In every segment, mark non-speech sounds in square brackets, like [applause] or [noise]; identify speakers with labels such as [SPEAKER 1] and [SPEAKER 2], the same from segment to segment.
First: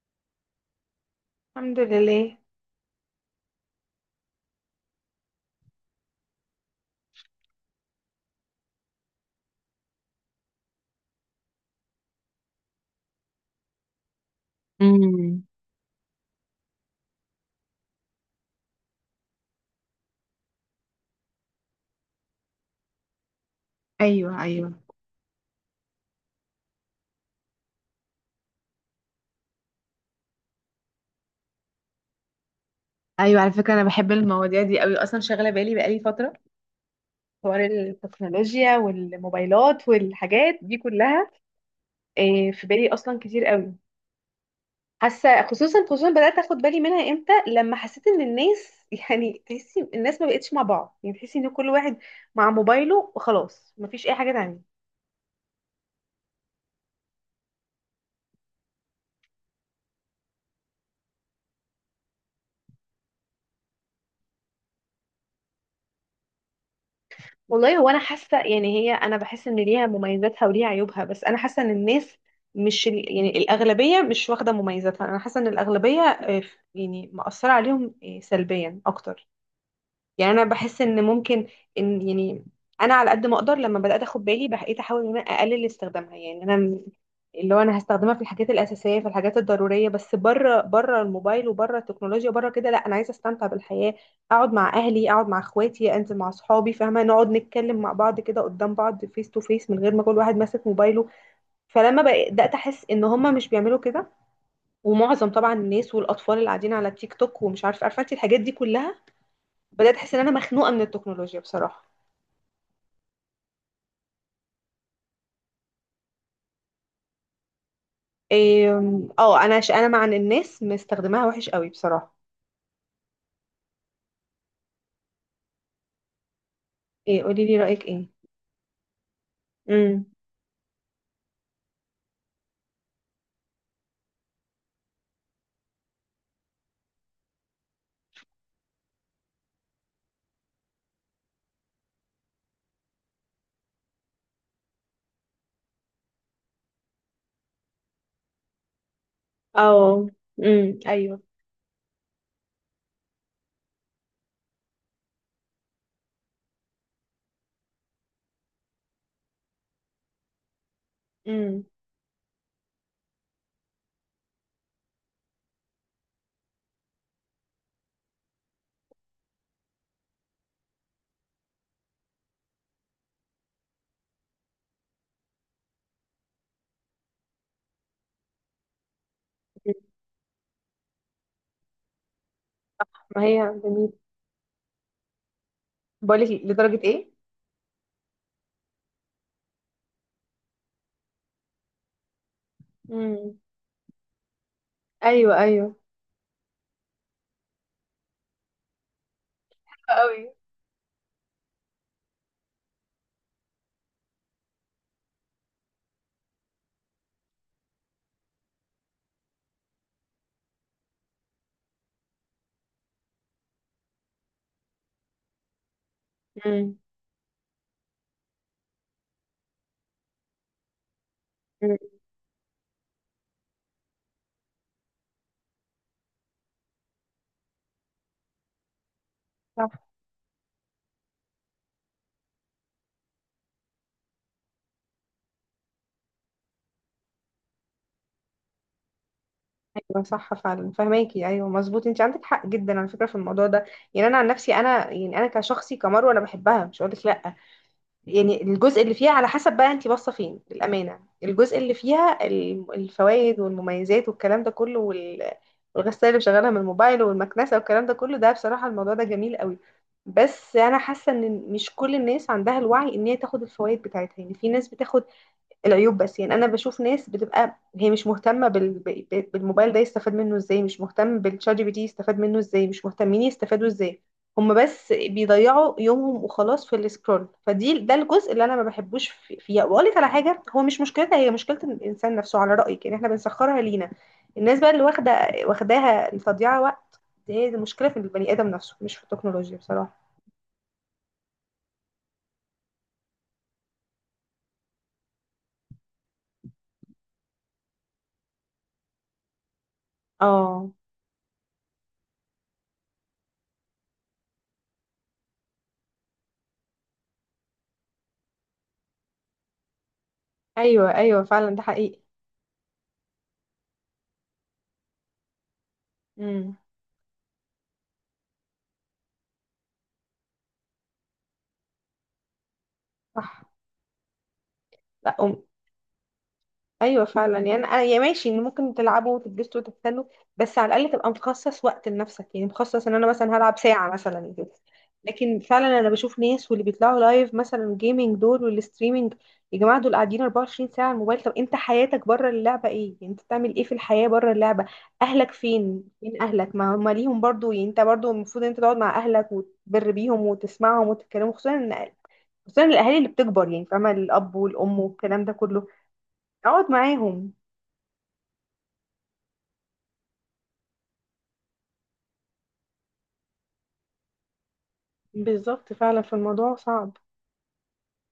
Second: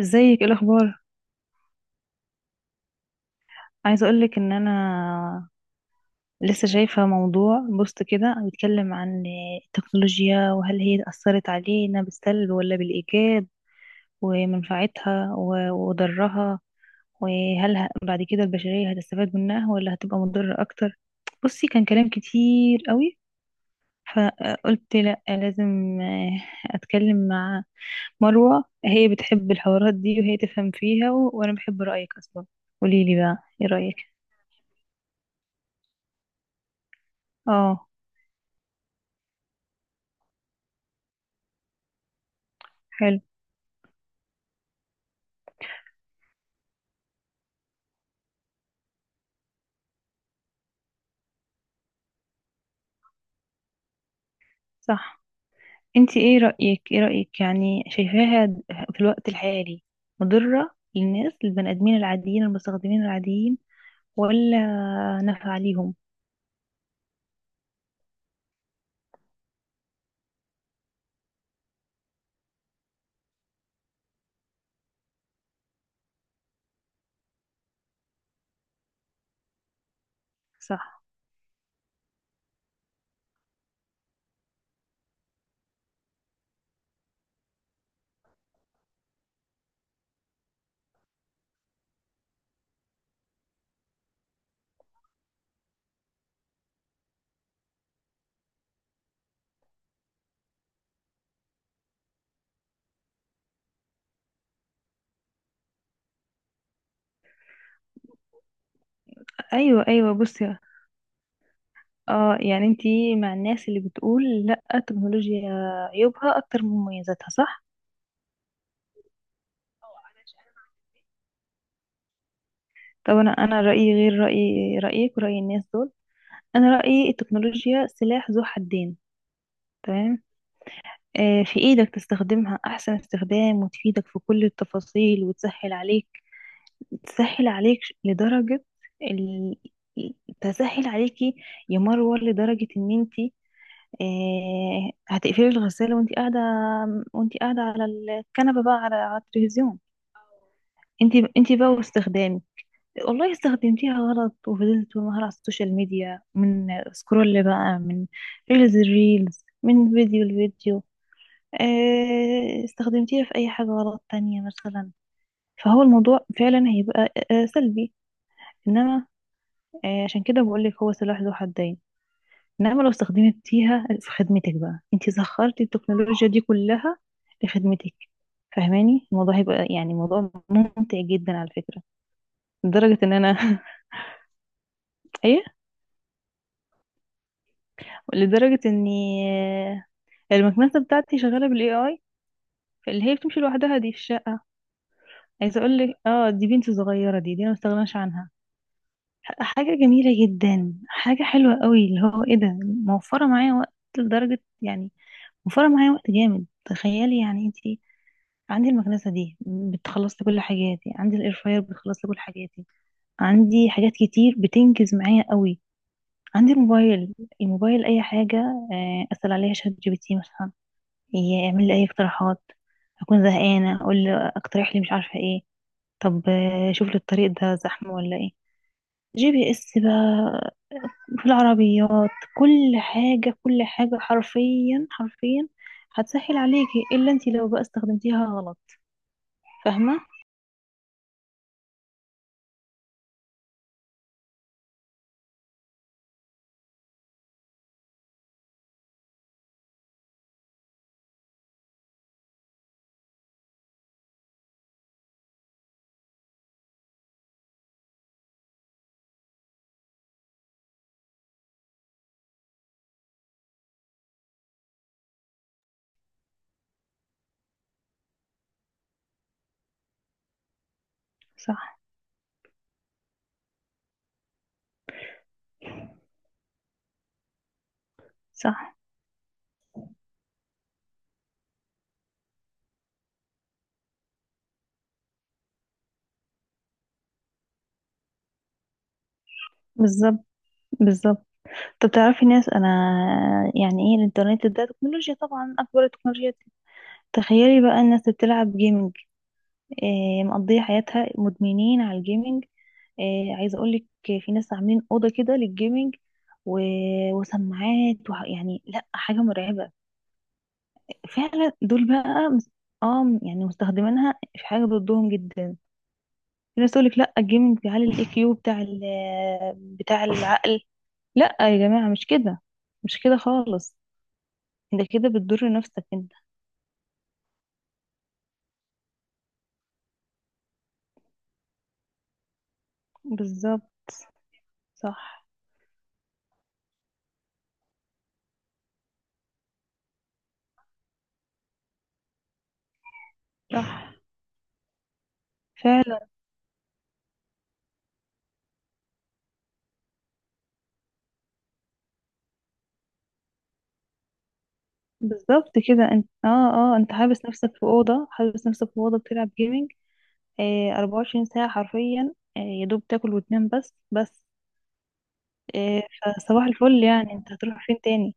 [SPEAKER 1] ازيك؟ ايه الاخبار؟
[SPEAKER 2] الحمد لله.
[SPEAKER 1] عايزه اقولك ان انا لسه شايفه موضوع بوست كده بيتكلم عن التكنولوجيا وهل هي اثرت علينا بالسلب ولا بالايجاب ومنفعتها
[SPEAKER 2] امم.
[SPEAKER 1] وضرها. وهل بعد كده البشريه هتستفاد منها ولا هتبقى مضره اكتر. بصي، كان كلام كتير قوي،
[SPEAKER 2] ايوه، ايوه،
[SPEAKER 1] فقلت لا لازم اتكلم مع مروه، هي بتحب الحوارات دي وهي تفهم فيها وانا بحب رايك اصلا. قوليلي
[SPEAKER 2] ايوه،
[SPEAKER 1] بقى
[SPEAKER 2] على
[SPEAKER 1] ايه
[SPEAKER 2] فكره، انا
[SPEAKER 1] رايك.
[SPEAKER 2] بحب المواضيع دي قوي اصلا، شاغله بالي بقالي فتره، حوار
[SPEAKER 1] اه،
[SPEAKER 2] التكنولوجيا والموبايلات والحاجات دي كلها. إيه، في بالي اصلا
[SPEAKER 1] حلو،
[SPEAKER 2] كتير قوي. حاسه، خصوصا خصوصا بدات اخد بالي منها امتى، لما حسيت ان الناس [laughs] يعني تحسي الناس ما بقتش مع بعض، يعني تحسي ان كل واحد مع موبايله وخلاص، مفيش اي حاجه تانية.
[SPEAKER 1] صح. انت ايه رأيك؟ يعني شايفاها في الوقت الحالي مضرة للناس، للبني ادمين العاديين، المستخدمين العاديين، ولا نافعة ليهم؟
[SPEAKER 2] والله هو انا حاسه، يعني هي، انا بحس ان ليها مميزاتها وليها عيوبها، بس انا حاسه ان الناس مش يعني الاغلبيه مش واخده مميزاتها، انا حاسه ان الاغلبيه، يعني مأثره عليهم سلبيا اكتر. يعني انا بحس ان
[SPEAKER 1] صح،
[SPEAKER 2] ممكن، ان يعني، انا على قد ما اقدر لما بدات اخد بالي بقيت احاول ان انا اقلل استخدامها، يعني انا اللي هو انا هستخدمها في الحاجات الاساسيه، في الحاجات الضروريه بس، بره بره الموبايل وبره التكنولوجيا بره كده، لا انا عايزه استمتع بالحياه، اقعد مع اهلي، اقعد مع اخواتي، انزل مع اصحابي، فاهمه، نقعد نتكلم مع بعض كده قدام بعض، فيس تو فيس، من غير ما كل واحد ماسك موبايله. فلما بدات احس ان هم مش بيعملوا كده، ومعظم طبعا الناس والاطفال اللي قاعدين على تيك توك، ومش عارفه عارفه انت الحاجات دي كلها.
[SPEAKER 1] ايوه
[SPEAKER 2] بدأت
[SPEAKER 1] ايوه.
[SPEAKER 2] أحس إن أنا
[SPEAKER 1] بصي،
[SPEAKER 2] مخنوقة من التكنولوجيا بصراحة.
[SPEAKER 1] اه، يعني انت مع الناس اللي بتقول لا التكنولوجيا عيوبها اكتر من مميزاتها، صح؟
[SPEAKER 2] إيه، أنا أنا مع إن الناس مستخدماها وحش قوي بصراحة.
[SPEAKER 1] طب انا رأيي غير رأيك ورأي الناس دول. انا رأيي
[SPEAKER 2] إيه قولي لي رأيك
[SPEAKER 1] التكنولوجيا
[SPEAKER 2] إيه.
[SPEAKER 1] سلاح ذو حدين.
[SPEAKER 2] امم.
[SPEAKER 1] تمام، في إيدك تستخدمها أحسن استخدام وتفيدك في كل التفاصيل وتسهل عليك. تسهل عليك لدرجة ال... تسهل عليكي يا مروة لدرجة إن أنتي، هتقفلي الغسالة وأنتي قاعدة. على الكنبة بقى، على التلفزيون.
[SPEAKER 2] اه. امم. أيوه.
[SPEAKER 1] أنتي بقى واستخدامك، والله استخدمتيها غلط وفضلت طول النهار على السوشيال ميديا. من سكرول بقى، من الريلز، من الفيديو،
[SPEAKER 2] امم.
[SPEAKER 1] استخدمتيها في أي حاجة غلط تانية مثلا، فهو الموضوع فعلا هيبقى سلبي. إنما عشان كده بقولك هو سلاح ذو حدين، إنما لو استخدمتيها في خدمتك بقى، أنت سخرتي التكنولوجيا دي كلها لخدمتك، فاهماني؟ الموضوع هيبقى يعني موضوع ممتع جدا على فكرة، لدرجة إن
[SPEAKER 2] ما
[SPEAKER 1] أنا
[SPEAKER 2] هي
[SPEAKER 1] [laughs]
[SPEAKER 2] جميل.
[SPEAKER 1] إيه،
[SPEAKER 2] بقولك لدرجة إيه.
[SPEAKER 1] لدرجة إني آه، المكنسة بتاعتي شغالة بالAI، اللي هي
[SPEAKER 2] امم.
[SPEAKER 1] بتمشي لوحدها دي في الشقة.
[SPEAKER 2] أيوه،
[SPEAKER 1] عايزة
[SPEAKER 2] أيوه
[SPEAKER 1] اقول لك، اه دي بنت صغيرة، دي انا ما استغناش عنها. حاجة
[SPEAKER 2] قوي.
[SPEAKER 1] جميلة جدا، حاجة حلوة قوي اللي هو ايه ده. موفرة معايا وقت لدرجة يعني، موفرة معايا وقت جامد. تخيلي يعني انتي، عندي المكنسة دي بتخلص لي كل حاجاتي، عندي الاير فراير بتخلص لي كل حاجاتي، عندي حاجات كتير بتنجز معايا قوي. عندي
[SPEAKER 2] امم.
[SPEAKER 1] الموبايل، اي حاجة اسأل عليها ChatGPT مثلا، يعمل لي
[SPEAKER 2] أمم.
[SPEAKER 1] اي اقتراحات. اكون زهقانة اقول له اقترح لي مش عارفة ايه. طب شوف لي الطريق ده زحمة ولا ايه، GPS
[SPEAKER 2] صح.
[SPEAKER 1] بقى في العربيات. كل حاجة، كل حاجة حرفيا، حرفيا هتسهل عليكي، إلا انتي لو بقى استخدمتيها غلط. فاهمة؟
[SPEAKER 2] ايوه صح، فعلا فهماكي، ايوه مظبوط، انت عندك حق جدا على فكره في الموضوع ده. يعني انا عن نفسي، انا يعني انا كشخصي كمروه، انا بحبها مش هقول لك لا. يعني الجزء اللي فيها على حسب بقى انت باصه فين، للامانه الجزء اللي فيها الفوائد والمميزات والكلام ده كله والغساله اللي شغالها من الموبايل والمكنسه والكلام ده كله، ده بصراحه الموضوع ده جميل قوي. بس انا حاسه ان مش كل الناس عندها الوعي ان هي تاخد الفوائد بتاعتها، يعني في ناس بتاخد العيوب بس، يعني انا بشوف ناس بتبقى هي مش مهتمه بالموبايل ده يستفاد منه ازاي، مش مهتم بالشات جي
[SPEAKER 1] صح،
[SPEAKER 2] بي تي يستفاد منه ازاي، مش مهتمين يستفادوا ازاي. هم بس بيضيعوا يومهم وخلاص في السكرول، فدي، ده الجزء اللي انا ما
[SPEAKER 1] صح،
[SPEAKER 2] بحبوش فيها. واقول لك على حاجه، هو مش مشكلتها هي، مشكله الانسان نفسه، على رايك يعني احنا بنسخرها لينا. الناس بقى اللي واخداها لتضييع وقت، دي هي المشكله في البني ادم نفسه، مش في التكنولوجيا بصراحه.
[SPEAKER 1] بالظبط، بالظبط. طب تعرفي ناس، أنا يعني إيه الإنترنت ده تكنولوجيا طبعا، أكبر التكنولوجيا. تخيلي بقى الناس اللي بتلعب جيمنج، إيه، مقضية
[SPEAKER 2] اه،
[SPEAKER 1] حياتها مدمنين على الجيمنج. إيه، عايزة أقولك، في ناس عاملين أوضة كده للجيمنج و... وسماعات يعني لأ، حاجة مرعبة.
[SPEAKER 2] ايوه ايوه
[SPEAKER 1] فعلا
[SPEAKER 2] فعلا ده
[SPEAKER 1] دول
[SPEAKER 2] حقيقي.
[SPEAKER 1] بقى اه يعني مستخدمينها في حاجه ضدهم جدا. في
[SPEAKER 2] امم.
[SPEAKER 1] ناس تقولك لا الجيمنج بيعلي الIQ بتاع ال آه، بتاع العقل. لا يا جماعه، مش كده، مش كده
[SPEAKER 2] صح.
[SPEAKER 1] خالص. انت كده
[SPEAKER 2] لا،
[SPEAKER 1] بتضر نفسك انت.
[SPEAKER 2] ايوه فعلا، يعني انا يا ماشي ان ممكن تلعبوا وتتبسطوا وتستنوا، بس على الاقل تبقى مخصص وقت لنفسك، يعني مخصص ان انا مثلا هلعب
[SPEAKER 1] بالظبط،
[SPEAKER 2] ساعه مثلا كده.
[SPEAKER 1] صح،
[SPEAKER 2] لكن فعلا انا بشوف ناس واللي بيطلعوا لايف مثلا جيمنج دول والستريمنج، يا جماعه دول قاعدين 24 ساعه على الموبايل، طب انت حياتك بره اللعبه ايه، يعني انت بتعمل ايه في
[SPEAKER 1] صح
[SPEAKER 2] الحياه بره اللعبه، اهلك فين،
[SPEAKER 1] فعلا.
[SPEAKER 2] فين اهلك، ما هم ليهم برضو، يعني انت برضو المفروض ان انت تقعد مع اهلك وتبر بيهم وتسمعهم وتتكلموا، خصوصا ان خصوصا الاهالي اللي بتكبر يعني، فاهمه الاب والام والكلام ده
[SPEAKER 1] بالظبط
[SPEAKER 2] كله،
[SPEAKER 1] كده، انت اه.
[SPEAKER 2] اقعد
[SPEAKER 1] اه انت حابس
[SPEAKER 2] معاهم.
[SPEAKER 1] نفسك في اوضه، بتلعب جيمنج، 24 ساعه حرفيا، يا دوب تاكل وتنام بس بس.
[SPEAKER 2] بالظبط
[SPEAKER 1] آه
[SPEAKER 2] فعلا، في
[SPEAKER 1] فصباح
[SPEAKER 2] الموضوع
[SPEAKER 1] الفل
[SPEAKER 2] صعب.
[SPEAKER 1] يعني، انت هتروح فين تاني؟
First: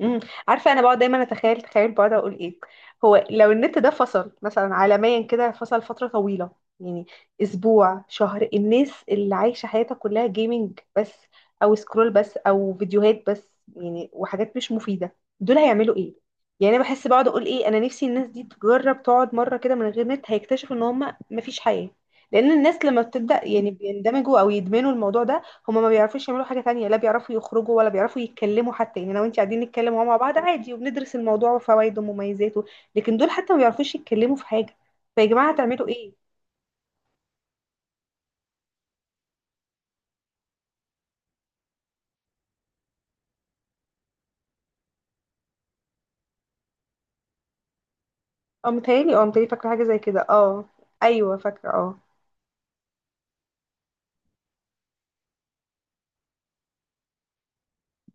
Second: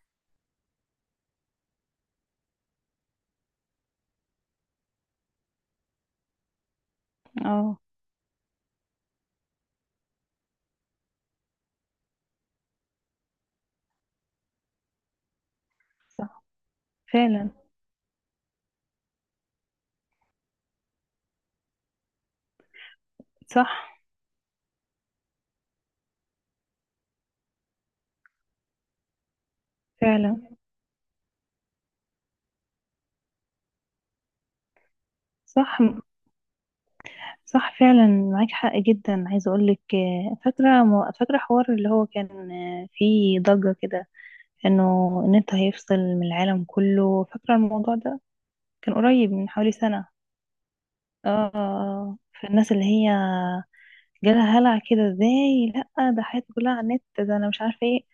[SPEAKER 2] امم عارفه انا بقعد دايما اتخيل، تخيل بقعد اقول ايه، هو لو النت ده فصل مثلا عالميا كده، فصل فتره طويله، يعني
[SPEAKER 1] اه،
[SPEAKER 2] اسبوع، شهر، الناس اللي عايشه حياتها كلها جيمنج بس، او سكرول بس، او فيديوهات بس، يعني وحاجات مش مفيده، دول هيعملوا ايه؟
[SPEAKER 1] صح
[SPEAKER 2] يعني انا بحس، بقعد اقول
[SPEAKER 1] فعلا.
[SPEAKER 2] ايه، انا نفسي الناس دي تجرب تقعد مره كده من غير نت، هيكتشفوا ان هم مفيش حياه. لان الناس لما بتبدا
[SPEAKER 1] صح
[SPEAKER 2] يعني بيندمجوا او يدمنوا الموضوع ده، هما ما بيعرفوش يعملوا حاجة تانية، لا بيعرفوا يخرجوا ولا بيعرفوا يتكلموا حتى. يعني لو انت قاعدين نتكلم وهو مع بعض
[SPEAKER 1] فعلا.
[SPEAKER 2] عادي وبندرس الموضوع وفوائده ومميزاته، لكن دول حتى ما بيعرفوش يتكلموا في حاجة. فيا جماعة
[SPEAKER 1] صح،
[SPEAKER 2] هتعملوا ايه؟
[SPEAKER 1] صح فعلا، معاك حق جدا. عايزه اقول لك، فاكره حوار اللي هو كان فيه ضجه كده، انه النت هيفصل من العالم كله، فاكره الموضوع ده؟
[SPEAKER 2] اه
[SPEAKER 1] كان
[SPEAKER 2] متهيألي، اه
[SPEAKER 1] قريب
[SPEAKER 2] متهيألي،
[SPEAKER 1] من
[SPEAKER 2] فاكرة
[SPEAKER 1] حوالي
[SPEAKER 2] حاجة زي
[SPEAKER 1] سنه.
[SPEAKER 2] كده، اه، ايوه فاكرة، اه،
[SPEAKER 1] اه، فالناس اللي هي جالها هلع كده، ازاي؟ لا ده حياتي كلها على النت ده، انا مش عارفه ايه.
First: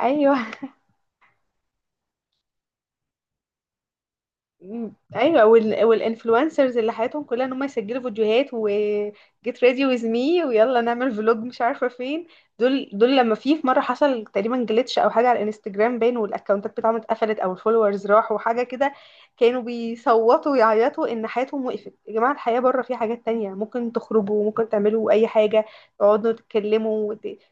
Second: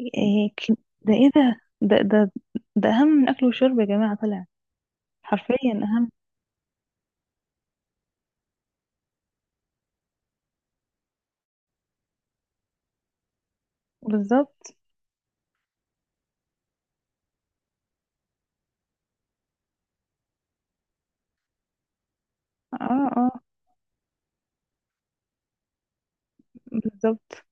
[SPEAKER 2] ايوه.
[SPEAKER 1] إيه ده، ايه ده، ده، ده اهم من الاكل والشرب يا جماعه، طلع
[SPEAKER 2] مم. ايوه
[SPEAKER 1] حرفيا اهم.
[SPEAKER 2] والانفلونسرز اللي حياتهم كلها ان هم يسجلوا فيديوهات و get ready with me، ويلا نعمل فلوج، مش عارفه فين. دول، لما في مره حصل تقريبا
[SPEAKER 1] بالظبط،
[SPEAKER 2] جلitch او حاجه على الانستجرام باين، والاكونتات بتاعهم اتقفلت او الفولورز راحوا حاجه كده، كانوا بيصوتوا ويعيطوا ان حياتهم وقفت. يا جماعه، الحياه بره
[SPEAKER 1] اه،
[SPEAKER 2] في حاجات
[SPEAKER 1] اه،
[SPEAKER 2] تانية، ممكن تخرجوا، ممكن تعملوا اي حاجه، تقعدوا تتكلموا
[SPEAKER 1] بالظبط،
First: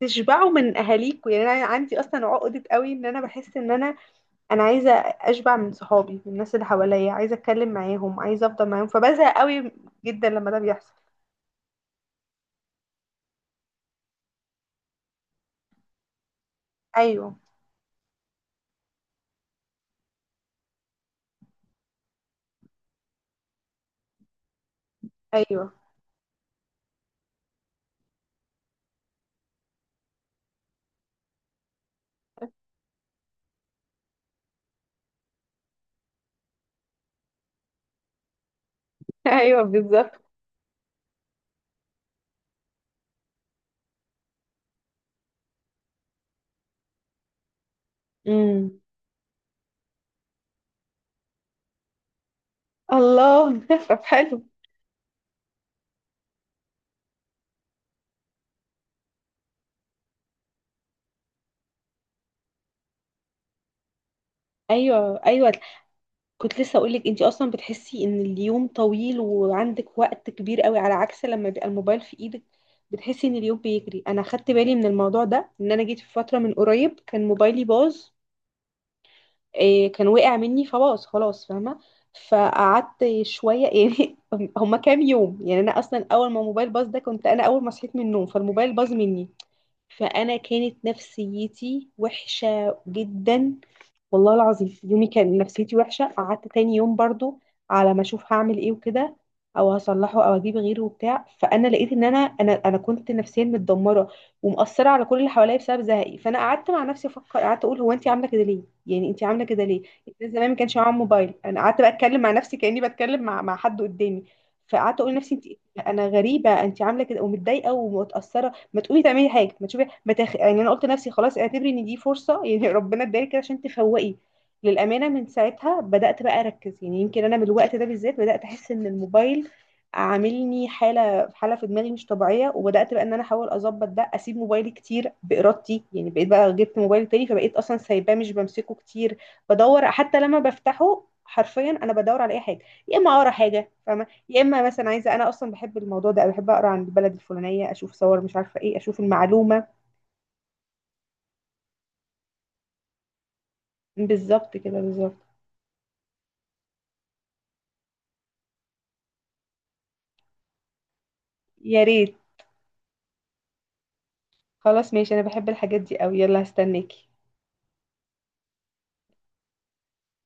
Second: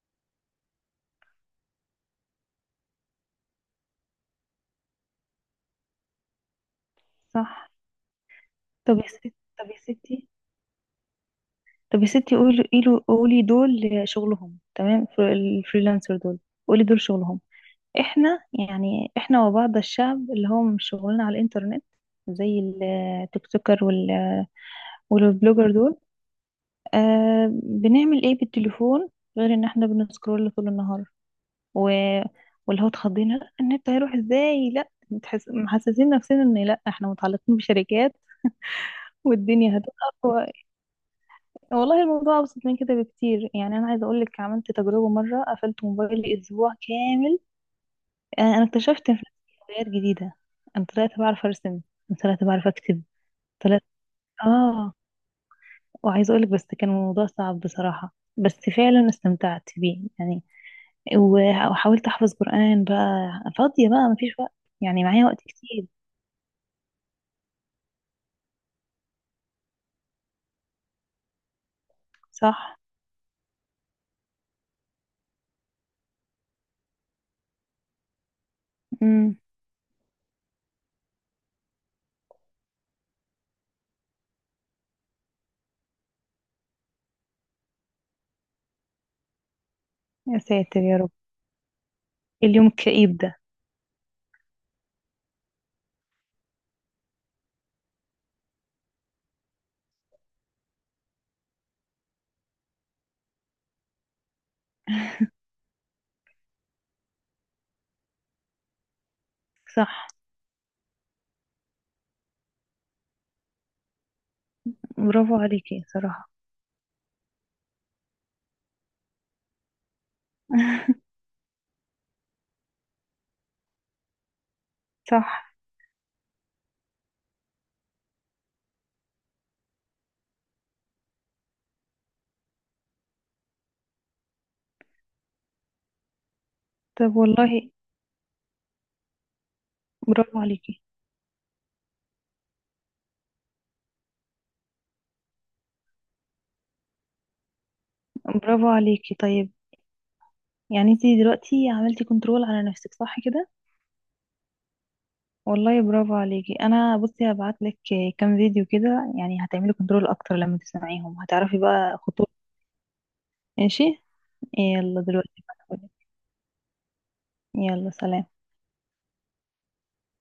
[SPEAKER 2] تشبعوا من اهاليكوا. يعني انا عندي اصلا عقده قوي ان انا بحس ان انا عايزه اشبع من صحابي، من الناس اللي حواليا، عايزه اتكلم
[SPEAKER 1] صح.
[SPEAKER 2] معاهم، عايزه افضل معاهم،
[SPEAKER 1] طب يا ستي
[SPEAKER 2] فبزهق
[SPEAKER 1] طب
[SPEAKER 2] قوي
[SPEAKER 1] يا ستي
[SPEAKER 2] جدا لما ده بيحصل.
[SPEAKER 1] طب يا ستي، قولي، قولي، قولي دول شغلهم، تمام؟ الفريلانسر دول، قولي دول
[SPEAKER 2] ايوه
[SPEAKER 1] شغلهم، احنا يعني، وبعض الشعب اللي هو مش شغلنا على الانترنت، زي التيك توكر والبلوجر
[SPEAKER 2] ايوه.
[SPEAKER 1] دول، بنعمل ايه بالتليفون غير ان احنا بنسكرول طول النهار؟ و... واللي هو اتخضينا "لا، النت هيروح ازاي"، لا محسسين نفسنا ان لا، احنا متعلقين بشركات
[SPEAKER 2] [laughs] ايوه
[SPEAKER 1] والدنيا
[SPEAKER 2] بالظبط.
[SPEAKER 1] هتقف. والله الموضوع أبسط من كده بكتير، يعني أنا عايزة أقولك، عملت تجربة مرة قفلت موبايلي أسبوع كامل. أنا
[SPEAKER 2] امم.
[SPEAKER 1] اكتشفت في نفسي هوايات جديدة. أنا طلعت بعرف أرسم، طلعت بعرف أكتب،
[SPEAKER 2] الله.
[SPEAKER 1] طلعت
[SPEAKER 2] [laughs] طب حلو.
[SPEAKER 1] آه وعايزة أقولك بس كان الموضوع صعب بصراحة، بس فعلا استمتعت بيه يعني. وحاولت أحفظ قرآن بقى، فاضية بقى مفيش وقت، يعني
[SPEAKER 2] ايوه
[SPEAKER 1] معايا وقت
[SPEAKER 2] ايوه،
[SPEAKER 1] كتير.
[SPEAKER 2] كنت لسه اقول لك انت اصلا بتحسي ان اليوم طويل وعندك وقت كبير قوي، على عكس لما بيبقى الموبايل في ايدك
[SPEAKER 1] صح.
[SPEAKER 2] بتحسي ان اليوم بيجري. انا خدت بالي من الموضوع ده، ان انا جيت في فتره من قريب كان موبايلي باظ.
[SPEAKER 1] امم.
[SPEAKER 2] إيه كان وقع مني فباظ خلاص، فاهمة، فقعدت شوية [laughs] يعني هما كام يوم. يعني أنا أصلا أول ما موبايل باظ ده كنت أنا أول ما صحيت من النوم فالموبايل باظ مني، فانا
[SPEAKER 1] يا ساتر
[SPEAKER 2] كانت
[SPEAKER 1] يا رب،
[SPEAKER 2] نفسيتي
[SPEAKER 1] اليوم
[SPEAKER 2] وحشه
[SPEAKER 1] الكئيب ده.
[SPEAKER 2] جدا والله العظيم. يومي كان نفسيتي وحشه، قعدت تاني يوم برضو على ما اشوف هعمل ايه وكده، او هصلحه او اجيب غيره وبتاع، فانا لقيت ان انا كنت نفسيا متدمره ومأثره على كل اللي حواليا بسبب زهقي. فانا قعدت مع نفسي افكر، قعدت اقول هو انت عامله كده ليه، يعني انت عامله كده ليه،
[SPEAKER 1] صح.
[SPEAKER 2] الناس زمان ما كانش معاهم موبايل، انا قعدت بقى اتكلم مع نفسي كاني بتكلم مع حد قدامي، فقعدت اقول لنفسي
[SPEAKER 1] برافو عليكي
[SPEAKER 2] انت انا
[SPEAKER 1] صراحة.
[SPEAKER 2] غريبه، انت عامله كده ومتضايقه ومتاثره، ما تقومي تعملي حاجه، ما تشوفي، ما تخ... يعني انا قلت
[SPEAKER 1] [laughs]
[SPEAKER 2] لنفسي خلاص اعتبري ان دي فرصه يعني [laughs] ربنا ادالك كده عشان تفوقي. للامانه
[SPEAKER 1] صح.
[SPEAKER 2] من ساعتها بدات بقى اركز، يعني يمكن انا من الوقت ده بالذات بدات احس ان الموبايل عاملني حاله حاله في دماغي مش طبيعيه، وبدات بقى ان انا احاول اظبط ده، اسيب موبايلي كتير بارادتي، يعني بقيت بقى جبت موبايل
[SPEAKER 1] طب
[SPEAKER 2] تاني فبقيت
[SPEAKER 1] والله،
[SPEAKER 2] اصلا سايباه مش بمسكه كتير. بدور، حتى لما
[SPEAKER 1] برافو عليكي،
[SPEAKER 2] بفتحه حرفيا انا بدور على اي حاجه، يا اما اقرا حاجه فاهمه، يا اما مثلا عايزه انا اصلا بحب الموضوع ده أوي، بحب اقرا عن البلد الفلانيه اشوف صور مش عارفه
[SPEAKER 1] برافو
[SPEAKER 2] ايه، اشوف
[SPEAKER 1] عليكي، طيب
[SPEAKER 2] المعلومه.
[SPEAKER 1] يعني انتي دلوقتي عملتي كنترول على نفسك، صح كده؟
[SPEAKER 2] بالظبط كده بالظبط.
[SPEAKER 1] والله برافو عليكي. انا بصي، هبعت لك كام فيديو كده، يعني هتعملي كنترول اكتر، لما تسمعيهم هتعرفي
[SPEAKER 2] يا
[SPEAKER 1] بقى
[SPEAKER 2] ريت،
[SPEAKER 1] خطوط. ماشي.
[SPEAKER 2] خلاص
[SPEAKER 1] يلا
[SPEAKER 2] ماشي انا
[SPEAKER 1] دلوقتي
[SPEAKER 2] بحب
[SPEAKER 1] بقى
[SPEAKER 2] الحاجات دي
[SPEAKER 1] هقولك.
[SPEAKER 2] قوي، يلا هستناكي.
[SPEAKER 1] يلا سلام.